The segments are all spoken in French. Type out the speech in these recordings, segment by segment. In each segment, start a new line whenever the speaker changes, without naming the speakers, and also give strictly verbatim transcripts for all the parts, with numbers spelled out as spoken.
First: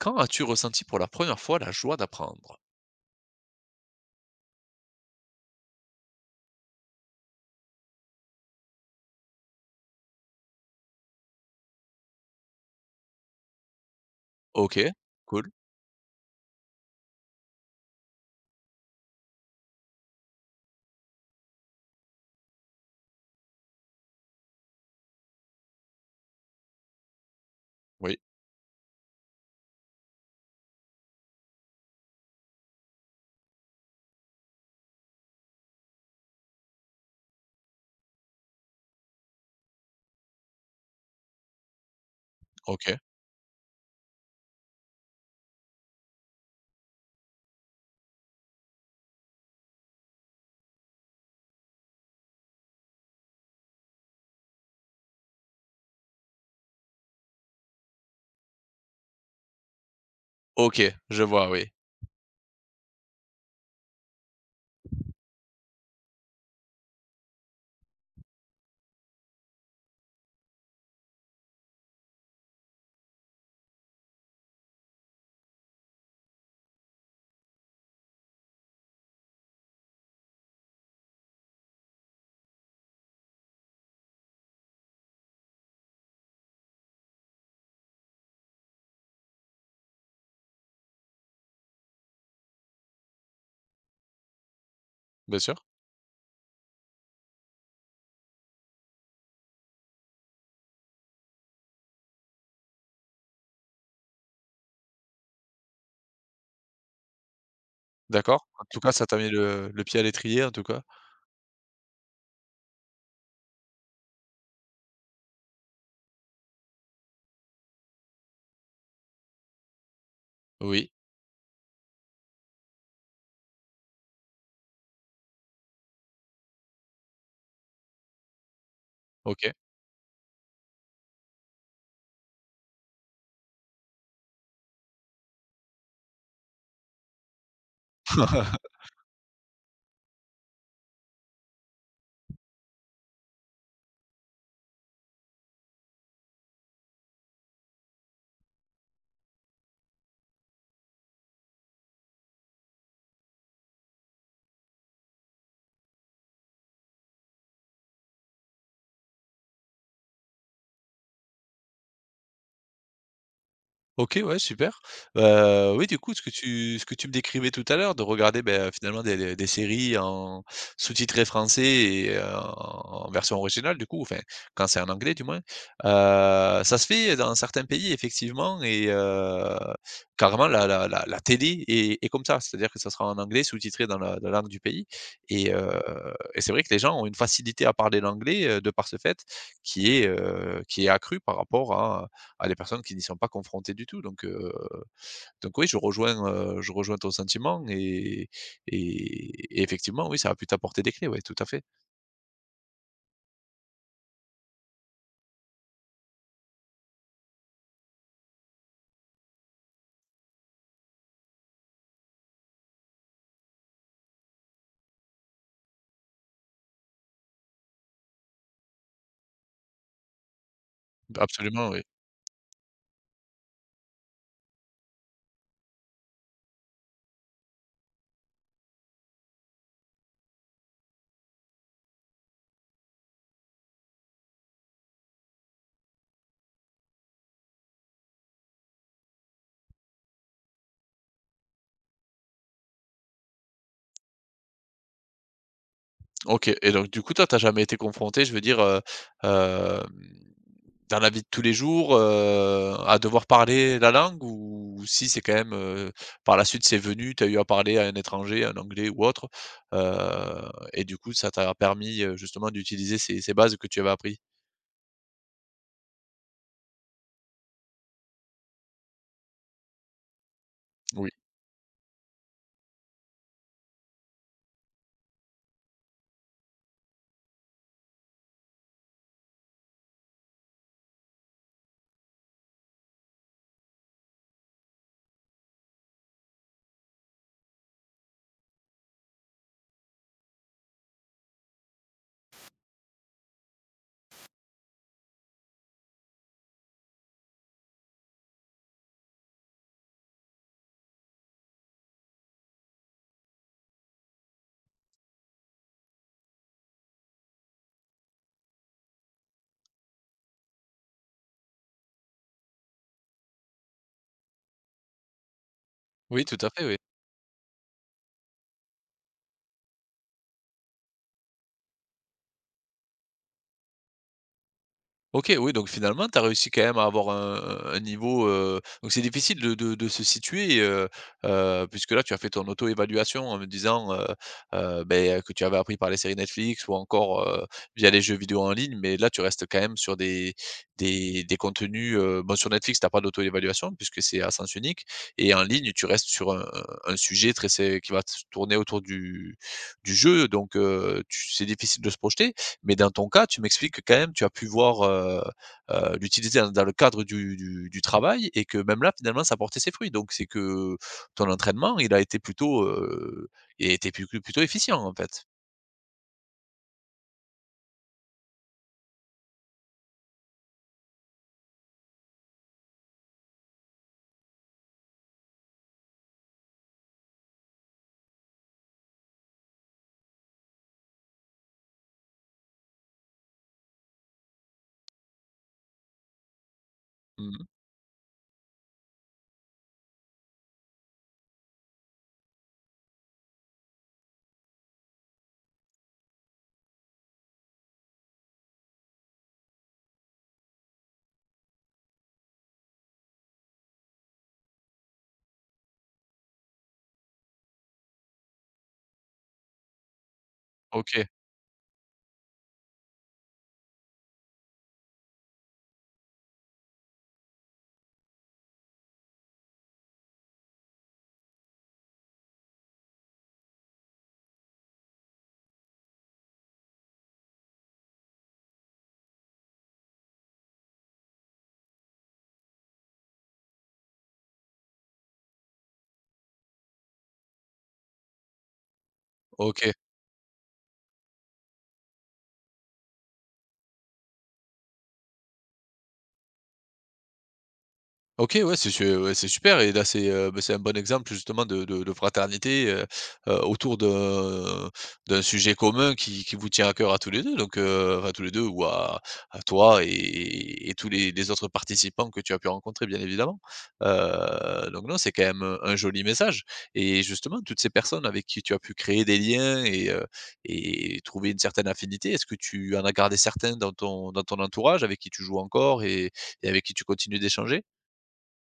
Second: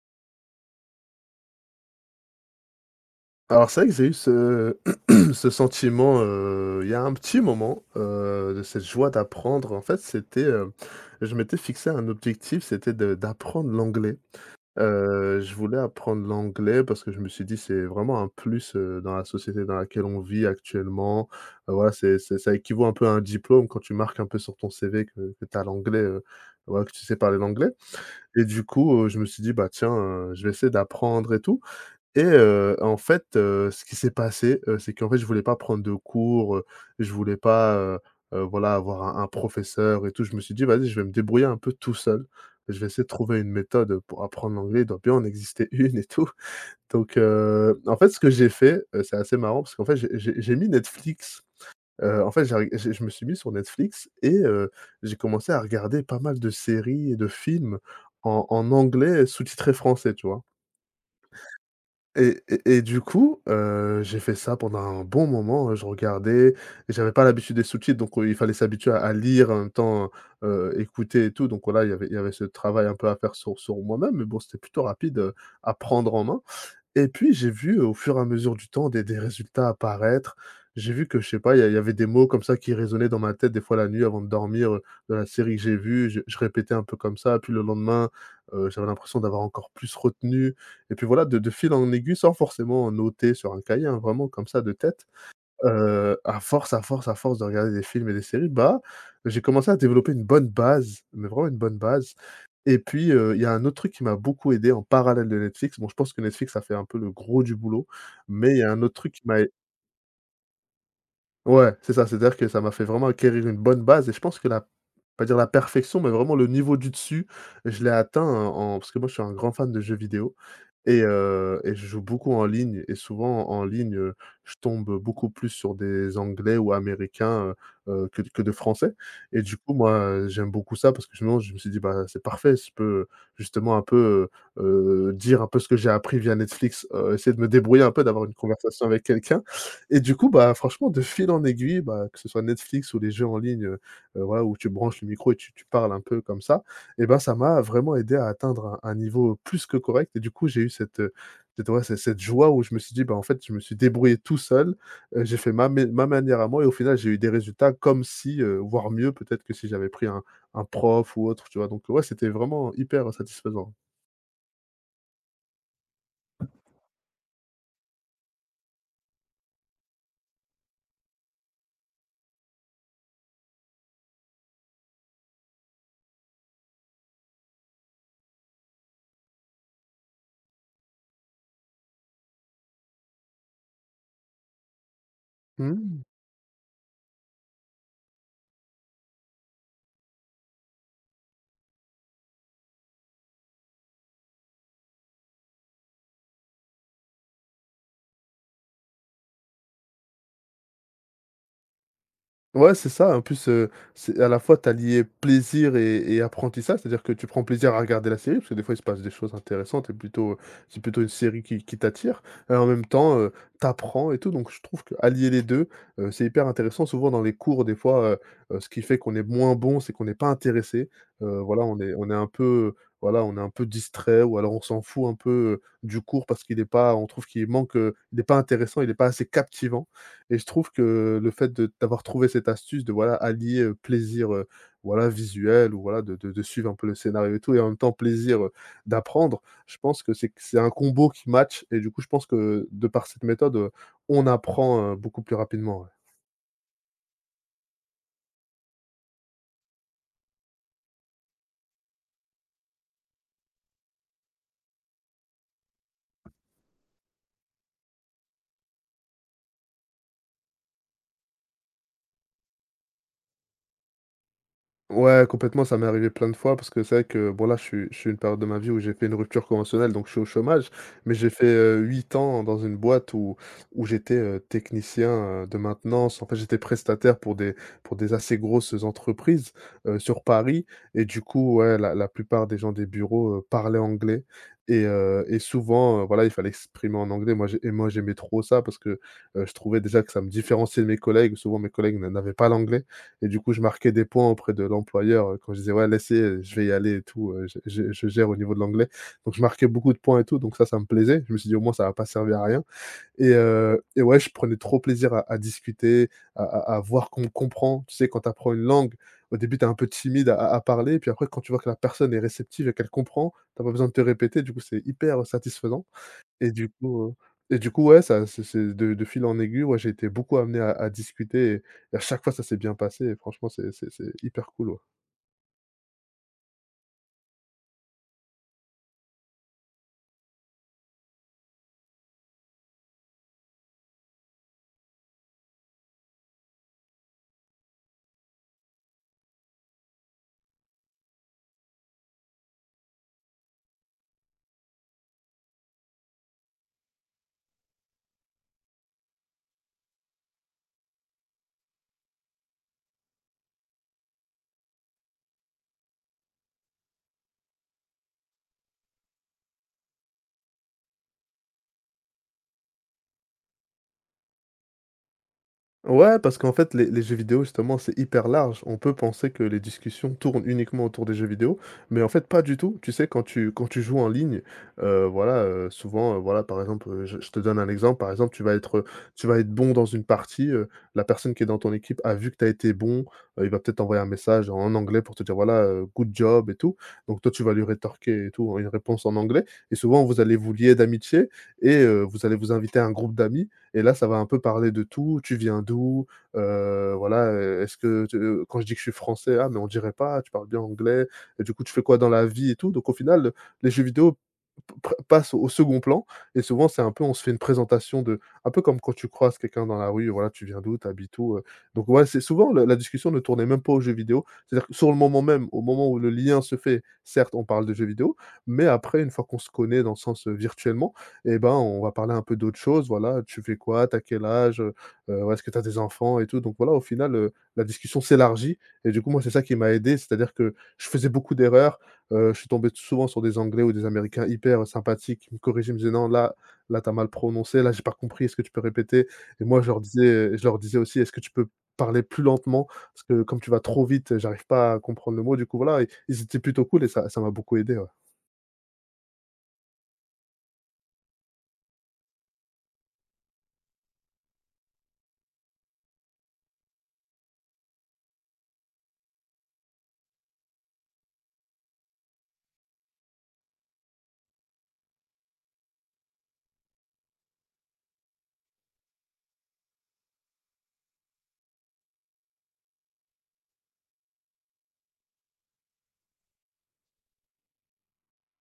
Quand as-tu ressenti pour la première fois la joie d'apprendre?
Alors c'est vrai que j'ai eu ce ce sentiment, heu, il y a un petit moment, heu, de cette joie d'apprendre. En fait, c'était, heu, je m'étais fixé un objectif, c'était de d'apprendre l'anglais.
OK,
Heu,
cool,
je voulais apprendre l'anglais parce que je me suis dit: «C'est vraiment un plus, heu, dans la société dans laquelle on vit actuellement». Heu, voilà, c'est c'est ça équivaut un peu à un diplôme quand tu marques un peu sur ton C V que que tu as l'anglais, heu, voilà, que tu sais parler l'anglais
oui,
et du coup, heu, je me suis dit: «Bah, tiens, heu, je vais essayer d'apprendre et tout». Et heu, en fait, heu, ce qui s'est passé, heu, c'est qu'en fait, je voulais pas prendre de cours, heu, je voulais pas, heu heu, voilà, avoir un un professeur et tout. Je me suis dit: «Vas-y, je vais me débrouiller un peu tout seul. Je vais
OK,
essayer de trouver une méthode, pour apprendre l'anglais, il doit bien en exister une et tout». Donc heu, en fait, ce que j'ai fait, heu, c'est assez marrant parce qu'en fait, j'ai j'ai j'ai mis Netflix, heu, en fait, j'ai reg j'ai je me suis mis sur Netflix et heu, j'ai commencé à regarder pas mal de séries et de films en en anglais sous-titré français, tu vois?
OK, je vois, oui,
Et et et du coup, heu, j'ai fait ça pendant un bon moment, heu, je regardais, et j'avais pas l'habitude des sous-titres, donc, heu, il fallait s'habituer à à lire, en même temps, heu, écouter et tout, donc voilà, il y avait il y avait ce travail un peu à faire sur sur moi-même, mais bon, c'était plutôt rapide, heu, à prendre en main. Et puis j'ai vu au fur et à mesure du temps des des résultats apparaître. J'ai vu que, je sais pas, il y a il y avait des mots comme ça qui résonnaient dans ma tête des fois la nuit avant de dormir, heu, de la série que j'ai vue, je je répétais un peu comme ça, puis le lendemain, heu, j'avais l'impression d'avoir encore plus retenu et puis voilà, de de fil en aiguille sans forcément noter sur un cahier, hein, vraiment comme ça de tête.
bien sûr,
Heu, à force, à force, à force de regarder des films et des séries, bah, j'ai commencé à développer une bonne base, mais vraiment une bonne base et puis, heu, il y a un autre truc qui m'a beaucoup aidé en parallèle de Netflix. Bon, je pense que Netflix a fait un peu le gros du boulot,
d'accord.
mais il y
En
a
tout
un
cas,
autre
ça
truc
t'a
qui
mis
m'a
le le pied à l'étrier, en tout cas.
ouais, c'est ça, c'est-à-dire que ça m'a fait vraiment acquérir une bonne base et je pense que la pas dire la perfection, mais vraiment le niveau du dessus, je l'ai atteint en parce que moi je suis un grand fan de jeux vidéo
Oui,
et heu et je joue beaucoup en ligne et souvent en ligne, heu, je tombe, beaucoup plus sur des anglais ou américains, heu heu, que que de français et
OK.
du coup, moi, heu, j'aime beaucoup ça parce que sinon, je me suis dit: «Bah, c'est parfait, je peux, justement, un peu, heu heu, dire un peu ce que j'ai appris via Netflix, heu, essayer de me débrouiller un peu, d'avoir une conversation avec quelqu'un» et du coup, bah, franchement, de fil en aiguille, bah, que ce soit Netflix ou les jeux en ligne, heu voilà, où tu branches le micro et tu tu parles un peu comme ça, et ben ça m'a vraiment aidé à atteindre un un niveau plus que correct et du coup, j'ai eu cette, heu, cette ouais, cette cette joie où je me suis dit: «Bah, en fait, je me suis débrouillé tout seul, heu, j'ai fait ma mé ma manière à moi» et au final, j'ai eu des résultats comme si, heu, voire mieux peut-être que si j'avais pris un un prof ou autre, tu vois? Donc ouais, c'était vraiment hyper satisfaisant.
OK, ouais, super. Heu, oui, du coup, ce que tu ce que tu me décrivais tout à l'heure, de regarder, ben, finalement des des des séries en sous-titrées français et heu, en version originale, du coup, enfin, quand c'est en anglais, du moins. Heu, ça se fait dans certains pays, effectivement et heu, carrément la la la la télé est est comme ça. C'est-à-dire que ça sera en anglais sous-titré dans la la langue du pays et heu
Mmh.
et c'est vrai que les gens ont une facilité à parler l'anglais, heu, de par ce fait, qui est, heu, qui est accrue par rapport à à des personnes qui n'y sont pas confrontées du tout. Donc, heu, donc oui, je rejoins, heu, je rejoins ton sentiment et et et effectivement, oui, ça a pu t'apporter des clés, oui tout à fait.
Ouais, c'est ça. En plus, heu, c'est à la fois, t'as lié plaisir et et apprentissage. C'est-à-dire que tu prends plaisir à regarder la série, parce que des fois, il se passe des choses intéressantes et plutôt, c'est plutôt une série qui qui t'attire et en même temps, heu, tu et tout. Donc je trouve que allier les deux, heu, c'est hyper intéressant. Souvent dans les cours, des fois, heu heu, ce qui fait qu'on est moins bon, c'est qu'on n'est pas intéressé. Heu, voilà,
Absolument,
on
oui.
est on est un peu, voilà, on est un peu distrait ou alors on s'en fout un peu, heu, du cours parce qu'il n'est pas on trouve qu'il manque, heu, il n'est pas intéressant, il n'est pas assez captivant et je trouve que le fait de d'avoir trouvé cette astuce de, voilà, allier, heu, plaisir, heu, voilà, visuel ou voilà de de de suivre un peu le scénario et tout et en même temps plaisir, heu, d'apprendre, je pense que c'est c'est un combo qui match et du coup, je pense que de par cette méthode, heu, on apprend, heu, beaucoup plus rapidement, ouais.
OK et donc du coup, toi, t'as jamais été confronté, je veux dire, heu, hem, dans la vie de tous les jours, heu, à devoir parler la langue ou si c'est quand même, heu, par la suite, c'est venu, t'as eu à parler à un étranger, un anglais ou autre, heu et du coup, ça t'a permis, heu, justement d'utiliser ces ces bases que tu avais appris?
Ouais, complètement, ça m'est arrivé plein de fois parce que c'est vrai que bon là, je suis je suis une période de ma vie où j'ai fait une rupture conventionnelle, donc je suis au chômage,
Oui.
mais j'ai fait, heu, huit ans dans une boîte où où j'étais, heu, technicien, heu, de maintenance. En fait, j'étais prestataire pour des pour des assez grosses entreprises, heu, sur Paris et du coup, ouais, la la plupart des gens des bureaux, heu, parlaient anglais et heu et souvent, heu, voilà, il fallait s'exprimer en anglais. Moi j'ai et moi j'aimais trop ça parce que, heu, je trouvais déjà que ça me différenciait de mes collègues. Souvent mes collègues n'avaient pas l'anglais et du coup, je marquais des points auprès de l'employeur, heu, quand je disais: «Ouais, laissez, euh, je vais y aller et tout, heu, je je je gère au niveau de l'anglais». Donc je marquais beaucoup de points et tout, donc ça, ça me plaisait. Je me suis dit: «Au moins, ça va pas servir à rien» et heu et ouais, je prenais trop plaisir à à discuter, à à à voir qu'on me comprend. Tu sais, quand tu apprends une langue, au début, tu es un peu timide à à parler, puis après, quand tu vois que la personne est réceptive et qu'elle comprend, tu pas besoin de te répéter, du coup, c'est hyper satisfaisant.
Oui, tout à
Et
fait,
du
oui.
coup, heu et du coup, ouais, ça c'est c'est de de fil en aiguille, ouais, j'ai été beaucoup amené à à discuter et à chaque fois, ça s'est bien passé et franchement, c'est c'est c'est hyper cool, ouais.
OK, oui, donc finalement, tu as réussi quand même à avoir un un niveau, heu donc c'est difficile de de de se situer, heu heu, puisque là, tu as fait ton auto-évaluation en me disant, heu heu, beh, que tu avais appris par les séries Netflix ou encore, heu, via les jeux vidéo en ligne, mais là, tu restes quand même sur des des des contenus, heu, bon, sur Netflix, tu as pas d'auto-évaluation puisque c'est à sens unique et en ligne, tu restes sur un un sujet très c'est qui va se tourner autour du du jeu donc heu, tu c'est difficile de se projeter. Mais dans ton cas, tu m'expliques que quand même tu as pu voir, heu heu, l'utilité dans dans le cadre du du du travail et que même là, finalement, ça portait ses fruits. Donc c'est que ton entraînement, il a été plutôt, heu, il a été plu plutôt efficient, en fait?
Ouais, parce qu'en fait, les les jeux vidéo, justement, c'est hyper large. On peut penser que les discussions tournent uniquement autour des jeux vidéo, mais en fait, pas du tout. Tu sais, quand tu quand tu joues en ligne, heu, voilà, heu, souvent, heu, voilà, par exemple, heu, je je te donne un exemple. Par exemple, tu vas être, tu vas être bon dans une partie, heu, la personne qui est dans ton équipe a vu que tu as été bon, heu, il va peut-être t'envoyer un message en anglais pour te dire, voilà, heu: «Good job» et tout. Donc toi, tu
Mmh.
vas lui rétorquer et tout, hein, une réponse en anglais et souvent, vous allez vous lier d'amitié et heu, vous allez vous inviter à un groupe d'amis et là, ça va un peu parler de tout. Tu viens d'où? Heu, voilà, heu, est-ce que te heu, quand je dis que je suis français: «Ah mais on dirait pas, tu parles bien anglais et du coup tu fais quoi dans la vie et tout?» Donc au final, les jeux vidéo p pre passent au second plan et souvent c'est un peu on se fait une présentation de un peu comme quand tu croises quelqu'un dans la rue, voilà, tu viens d'où? Tu
OK,
habites où? Heu, donc voilà, c'est souvent le la discussion ne tournait même pas aux jeux vidéo. C'est-à-dire que sur le moment même, au moment où le lien se fait, certes on parle de jeux vidéo, mais après une fois qu'on se connaît dans le sens, heu, virtuellement, eh ben, on va parler un peu d'autre chose, voilà, tu fais quoi? T'as quel âge? Heu heu, est-ce que tu as des enfants et tout? Donc voilà, au final, heu, la discussion s'élargit et du coup, moi, c'est ça qui m'a aidé, c'est-à-dire que je faisais beaucoup d'erreurs, heu, je suis tombé souvent sur des Anglais ou des Américains hyper sympathiques qui me corrigeaient, ils me disaient: «Non, là là, t'as mal prononcé, là, j'ai pas compris, est-ce que tu peux répéter?» et moi, je
OK.
leur disais, je leur disais aussi: «Est-ce que tu peux parler plus lentement? Parce que comme tu vas trop vite, j'arrive pas à comprendre le mot». Du coup, voilà, ils ils étaient plutôt cool et ça ça m'a beaucoup aidé, ouais.
OK, ouais, c'est su ouais, c'est super et là, c'est, heu, bah, c'est un bon exemple justement de de de fraternité, heu heu, autour d'un d'un sujet commun qui qui vous tient à cœur à tous les deux, donc heu, enfin, tous les deux ou à à toi et et tous les les autres participants que tu as pu rencontrer, bien évidemment. Heu, donc non, c'est quand même, heu, un joli message et justement, toutes ces personnes avec qui tu as pu créer des liens et heu et trouver une certaine affinité, est-ce que tu en as gardé certains dans ton dans ton entourage avec qui tu joues encore et et avec qui tu continues d'échanger?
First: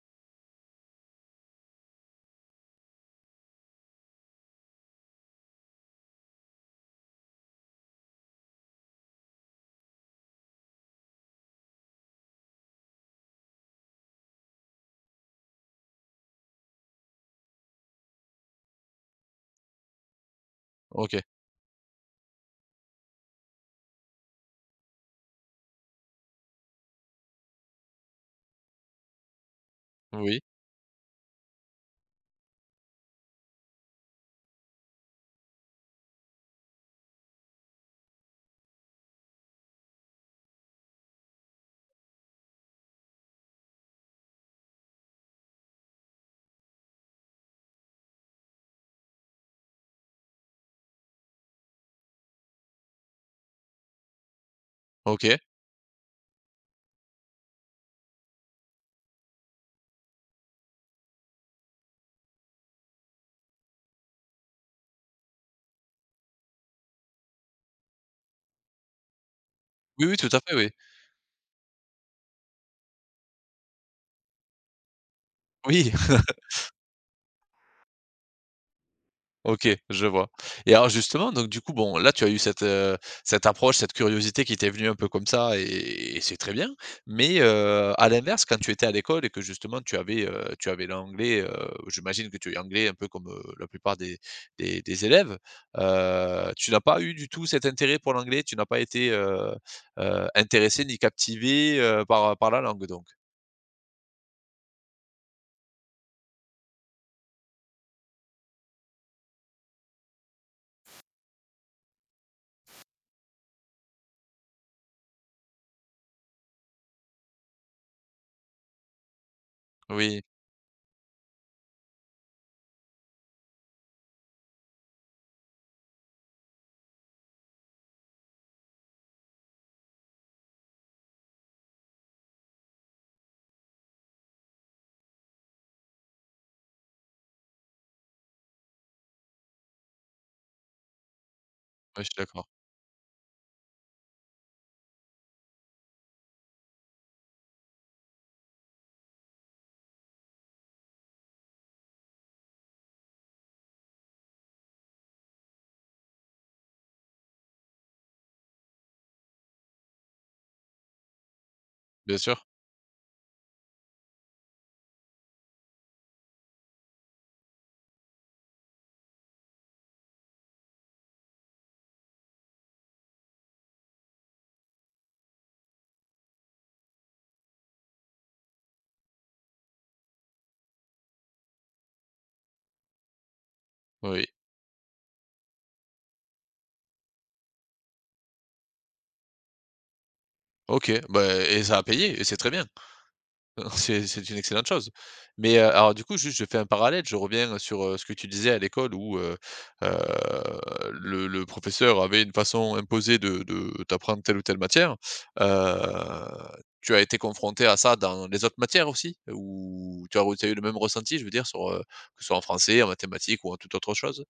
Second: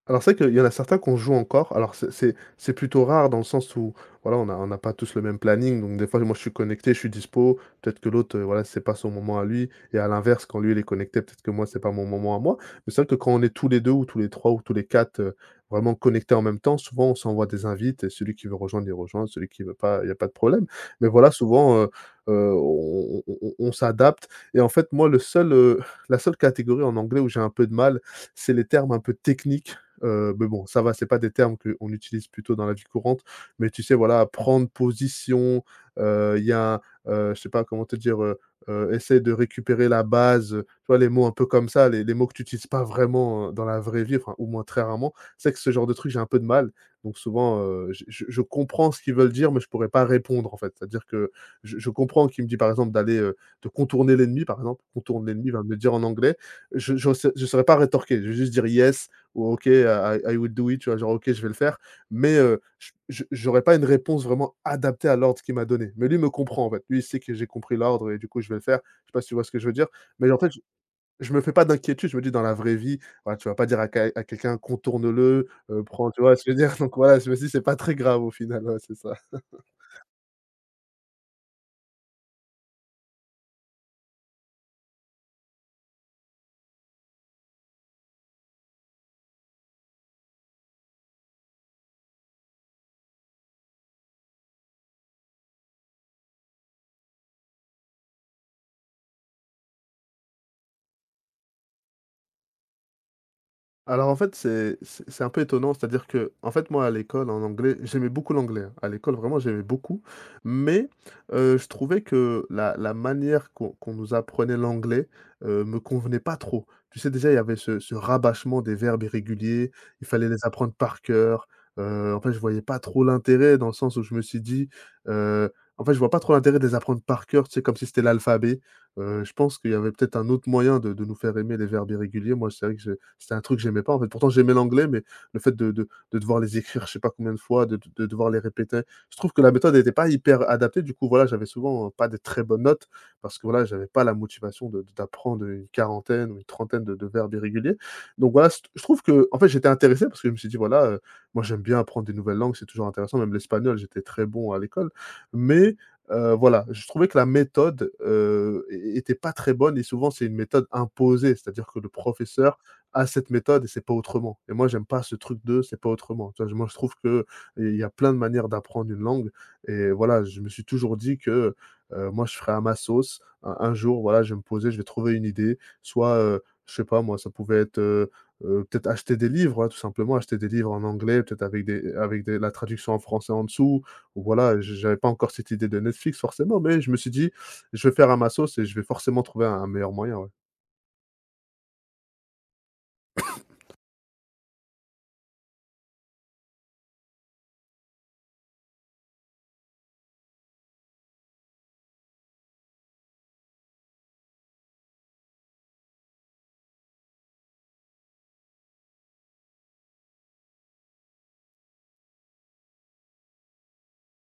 Alors c'est vrai qu'il y en a certains qu'on joue encore. Alors c'est c'est c'est plutôt rare dans le sens où, voilà, on a on n'a pas tous le même planning. Donc des fois, moi, je suis connecté, je suis dispo, peut-être que l'autre, heu, voilà, c'est pas son moment à lui, et à l'inverse, quand lui, il est connecté, peut-être que moi, c'est pas mon moment à moi. Mais c'est vrai que quand on est tous les deux ou tous les trois ou tous les quatre heu, vraiment connectés en même temps, souvent, on s'envoie des invites et celui qui veut rejoindre, il rejoint, celui qui veut pas, il y a pas de problème. Mais
OK.
voilà, souvent, heu heu, on on on on s'adapte. Et en fait, moi, le seul, heu, la seule catégorie en anglais où j'ai un peu de mal, c'est les termes un peu techniques. Heu,
Oui.
mais bon, ça va, c'est pas des termes qu'on utilise plutôt dans la vie courante, mais tu sais, voilà, prendre position, heu, il y a, heu, je sais pas comment te dire, heu heu, essayer de récupérer la base, heu, tu vois les mots un peu comme ça, les les mots que tu utilises pas vraiment, heu, dans la vraie vie, enfin, ou moins très rarement. C'est que ce genre de truc, j'ai un peu de mal, donc souvent, heu, je je je comprends ce qu'ils veulent dire, mais je pourrais pas répondre, en fait. C'est-à-dire que je je comprends qu'il me dit, par exemple, d'aller, heu, de contourner l'ennemi, par exemple, contourne
OK.
l'ennemi, il va me le dire en anglais. Je je sais saurais pas rétorquer, je vais juste dire: «Yes» ou OK, I I will do it, tu vois? Genre OK, je vais le faire, mais heu, j je j'aurais pas une réponse vraiment adaptée à l'ordre qu'il m'a donné. Mais lui me comprend, en fait. Lui, il sait que j'ai compris l'ordre et du coup, je vais le faire. Je sais pas si tu vois ce que je veux dire?
Oui, oui,
Mais
tout
en
à
fait,
fait,
je
oui.
je me fais pas d'inquiétude. Je me dis: «Dans la vraie vie, voilà, tu vas pas dire à quel à quelqu'un: "Contourne-le", heu,
Oui,
prends» tu vois ce que je veux dire? Donc voilà, je me dis: «C'est pas très grave au final», ouais, c'est ça.
OK, je vois et alors justement, donc du coup, bon, là, tu as eu cette, heu, cette approche, cette curiosité qui t'est venue un peu comme ça et et c'est très bien. Mais, heu, à l'inverse, quand tu étais à l'école et que justement tu avais, heu, tu avais l'anglais, heu, j'imagine que tu es anglais un peu comme, heu, la plupart des des des élèves. Heu, tu n'as pas eu du tout cet intérêt pour l'anglais? Tu n'as pas été, heu heu, intéressée ni captivé heu, par, par la langue donc?
Alors en fait, c'est c'est c'est un peu étonnant, c'est-à-dire que en fait, moi, à l'école, en anglais, j'aimais beaucoup l'anglais, hein. À l'école, vraiment, j'aimais beaucoup, mais heu, je trouvais que la la manière qu'on qu'on nous apprenait l'anglais, heu, me convenait pas trop. Tu sais, déjà, il y avait ce ce rabâchement des verbes irréguliers, il
Oui,
fallait les apprendre par cœur. Heu, en fait, je voyais pas trop l'intérêt, dans le sens où je me suis dit, heu, en fait, je vois pas trop l'intérêt de les apprendre par cœur, tu sais, comme si c'était l'alphabet. Heu, je pense qu'il y avait peut-être un autre moyen de de nous faire aimer les verbes irréguliers. Moi, c'est vrai que je c'était un truc que j'aimais pas, en fait. Pourtant, j'aimais l'anglais, mais le fait de de de devoir les écrire, je sais pas combien de fois, de de devoir les répéter, je trouve que la méthode était pas hyper adaptée. Du coup, voilà, j'avais souvent, heu,
oui, je
pas
suis
des très
d'accord.
bonnes notes parce que, voilà, j'avais pas la motivation de de- d'apprendre une quarantaine ou une trentaine de de verbes irréguliers. Donc voilà, c je trouve que en fait, j'étais intéressé parce que je me suis dit: «Voilà, heu, moi, j'aime bien apprendre des nouvelles langues, c'est toujours intéressant». Même l'espagnol, j'étais très bon à l'école, mais heu, voilà, je trouvais que la méthode, heu, é était pas très bonne et souvent, c'est une méthode imposée. C'est-à-dire que le
Bien sûr,
professeur à cette méthode et c'est pas autrement. Et moi, j'aime pas ce truc de c'est pas autrement. Tu vois? je- Moi, je trouve que il y a plein de manières d'apprendre une langue, et voilà, je me suis toujours dit que, heu, moi, je ferai à ma sauce. Un un jour, voilà, je vais me poser, je vais trouver une idée. Soit, heu, je sais pas moi, ça pouvait être, heu heu, peut-être acheter des livres, hein, tout simplement, acheter des livres en anglais, peut-être avec des avec des la traduction en français en dessous, ou
oui.
voilà, je j'avais pas encore cette idée de Netflix forcément, mais je me suis dit: «Je vais faire à ma sauce et je vais forcément trouver un un meilleur moyen», ouais.
OK, bah et ça a payé et c'est très bien. C'est c'est une excellente chose. Mais, heu, alors du coup, juste je fais un parallèle, je reviens sur, heu, ce que tu disais à l'école où, heu heu, le le professeur avait une façon imposée de de t'apprendre telle ou telle matière. Heu, Tu as été confronté à ça dans les autres matières aussi? Ou tu as re tu as eu le même ressenti, je veux dire sur, que ce soit en français, en mathématiques ou en toute autre chose?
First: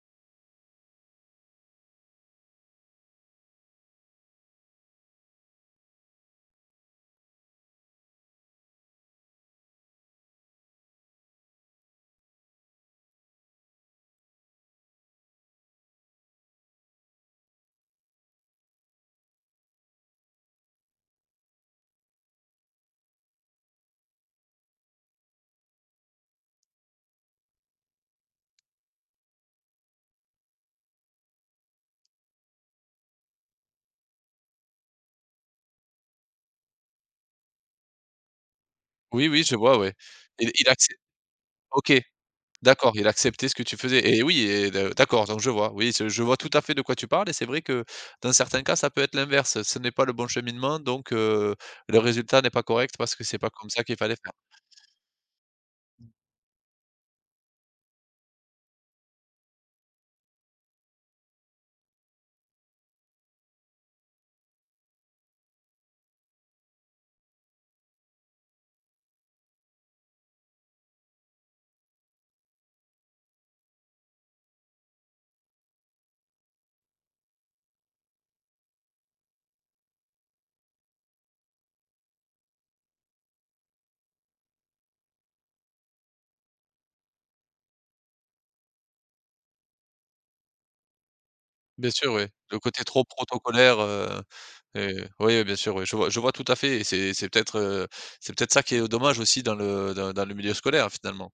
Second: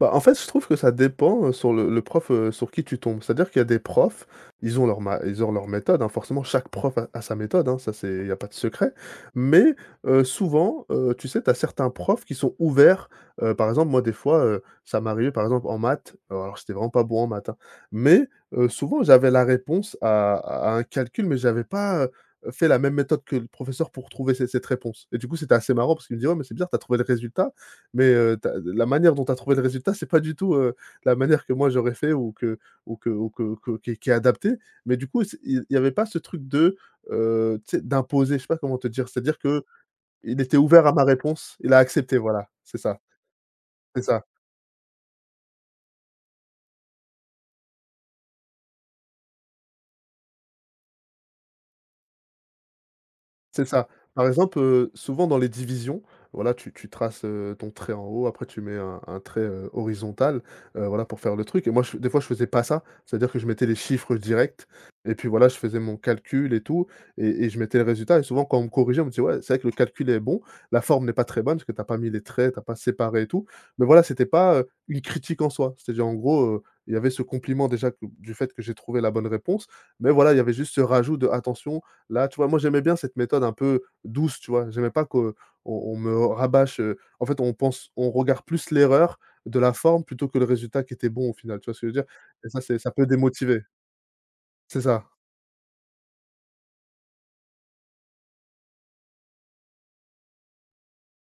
Bah, en fait, je trouve que ça dépend, heu, sur le le prof, heu, sur qui tu tombes. C'est-à-dire qu'il y a des profs, ils ont leur ma ils ont leur méthode, hein, forcément chaque prof a a sa méthode, hein, ça c'est il y a pas de secret. Mais, heu, souvent, heu, tu sais, tu as certains profs qui sont ouverts. Heu, par exemple, moi des fois, heu, ça m'arrivait par exemple en maths, heu, alors j'étais vraiment pas bon en maths, hein, mais, heu, souvent j'avais la réponse à à un calcul, mais j'avais pas, heu, fait la même méthode que le professeur pour trouver cette cette réponse. Et du coup, c'était assez marrant parce qu'il me dit: «Ouais, mais c'est bizarre, tu as trouvé le résultat, mais, heu, tu la manière dont tu as trouvé le résultat, c'est pas du tout, heu, la manière que moi j'aurais fait, ou que ou que ou que que qui est qui est adaptée. Mais du coup, c'est il il y avait pas ce truc de, heu, tu sais, d'imposer, je sais pas comment te dire.
Oui,
C'est-à-dire
oui, je
que
vois, ouais.
il
Il
était
il
ouvert à
accé
ma réponse, il a
OK.
accepté, voilà, c'est
D'accord,
ça,
il acceptait ce que tu faisais
c'est
et
ça.
oui et de d'accord, donc je vois. Oui, ce je vois tout à fait de quoi tu parles et c'est vrai que dans certains cas, ça peut être l'inverse. Ce n'est pas le bon cheminement, donc heu, le résultat n'est pas correct parce que c'est pas
C'est
comme ça
ça.
qu'il fallait
Par
faire.
exemple, heu, souvent dans les divisions,
Mmh.
voilà, tu tu traces, heu, ton trait en haut, après tu mets un un trait, heu, horizontal, heu, voilà, pour faire le truc, et moi, je des fois, je faisais pas ça. C'est-à-dire que je mettais les chiffres directs et puis voilà, je faisais mon calcul et tout, et et je mettais le résultat, et souvent quand on me corrigeait, on me disait: «Ouais, c'est vrai que le calcul est bon, la forme n'est pas très bonne parce que t'as pas mis les traits, t'as pas séparé et tout». Mais voilà, c'était pas, heu, une critique en soi. C'est-à-dire, en gros, heu, il y avait ce compliment déjà que du fait que j'ai trouvé la bonne réponse, mais voilà, il y avait juste ce rajout de: «Attention, là, tu vois, moi, j'aimais bien cette méthode un peu douce, tu vois? J'aimais pas qu'on on me rabâche, heu, en fait, on pense on regarde plus l'erreur de la forme plutôt que le résultat qui était bon au final, tu vois ce que
Bien
je veux dire?
sûr, oui.
Et
Le
ça, c'est
côté
ça
trop
peut démotiver.
protocolaire, heu
C'est
et
ça,
oui, bien sûr, oui, je vois je vois tout à fait et c'est c'est peut-être, heu, c'est peut-être ça qui est dommage aussi dans le dans dans le milieu scolaire, finalement.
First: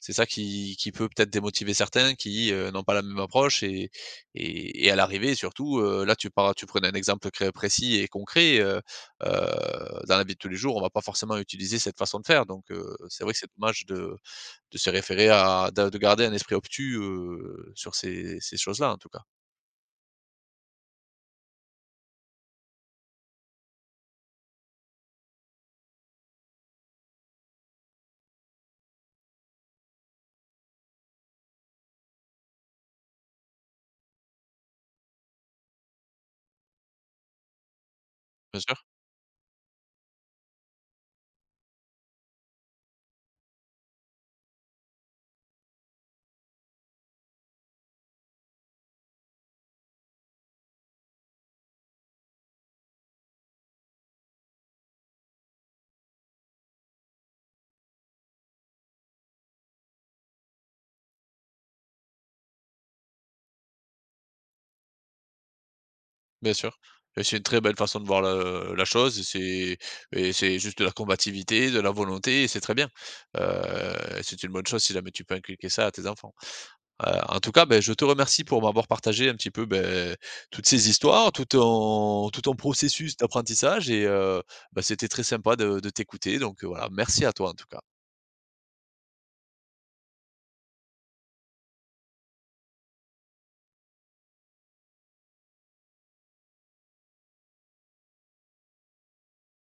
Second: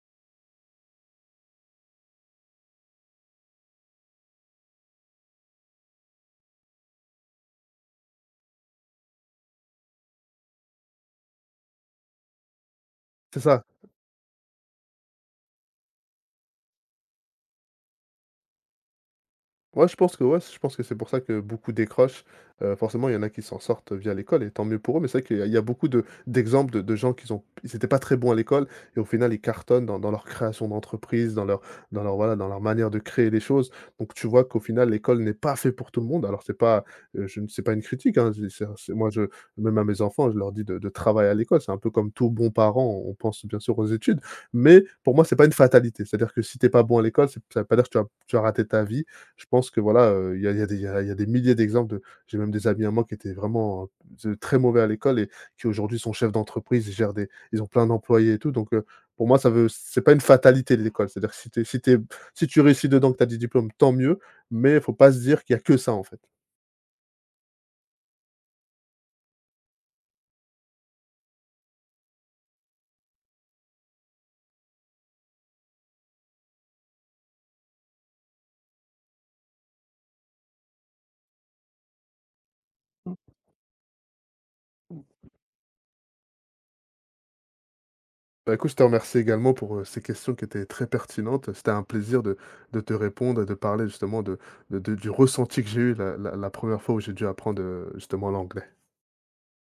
C'est ça qui qui peut peut-être démotiver certains qui, heu, n'ont pas la même approche et et et à l'arrivée surtout, heu, là tu par tu prenais un exemple très précis et concret, heu heu, dans la vie de tous les jours, on va pas forcément utiliser cette façon de faire donc heu, c'est vrai que
c'est
c'est
ça.
dommage de de se référer à de de garder un esprit obtus, heu, sur ces ces choses-là, en tout cas.
Ouais, je pense que ouais, je pense que c'est pour ça que beaucoup décrochent. Heu, forcément, il y en a qui s'en sortent via l'école et tant mieux pour eux, mais c'est vrai qu'il y a il y a beaucoup de d'exemples de de gens qui ont ils étaient pas très bons à l'école, et au final, ils cartonnent dans dans leur création d'entreprise, dans leur dans leur, voilà, dans leur manière de créer les choses. Donc tu vois qu'au final, l'école n'est pas fait pour tout le monde. Alors c'est pas, heu, je ne c'est pas une critique, hein, je
Bien
c'est
sûr.
c'est moi, je même à mes enfants, je leur dis de de travailler à l'école. C'est un peu comme tout bon parent, on pense bien sûr aux études, mais pour moi, c'est pas une fatalité. C'est-à-dire que si t'es pas bon à l'école, c'est ça veut pas dire que tu as tu as raté ta vie. Je pense que voilà, heu, il y a il y a des il y a il y a des milliers d'exemples de J'ai même des amis à moi qui étaient vraiment, heu, de très mauvais à l'école et qui aujourd'hui sont chefs d'entreprise, ils gèrent des ils ont plein d'employés et tout, donc heu, pour moi ça veut c'est pas une fatalité l'école. C'est-à-dire que si tu si tu si tu réussis dedans, que tu as des diplômes, tant mieux, mais il faut pas se dire qu'il y a que ça en fait.
Bien sûr et c'est une très belle façon de voir le la chose et c'est et c'est juste de la combativité, de la volonté et c'est très bien. Heu, c'est une bonne chose si jamais tu peux inculquer ça à tes enfants. Heu, en tout cas, beh, je te remercie pour m'avoir partagé un petit peu, beh, toutes ces histoires, tout ton tout ton processus d'apprentissage et heu, bah, c'était très sympa de de t'écouter donc heu, voilà, merci à toi en tout cas.
Bah, écoute, je te remercie également pour, heu, ces questions qui étaient très pertinentes. C'était un plaisir de de te répondre et de parler justement de de de du ressenti que j'ai eu la la la première fois où j'ai dû apprendre, heu, justement l'anglais.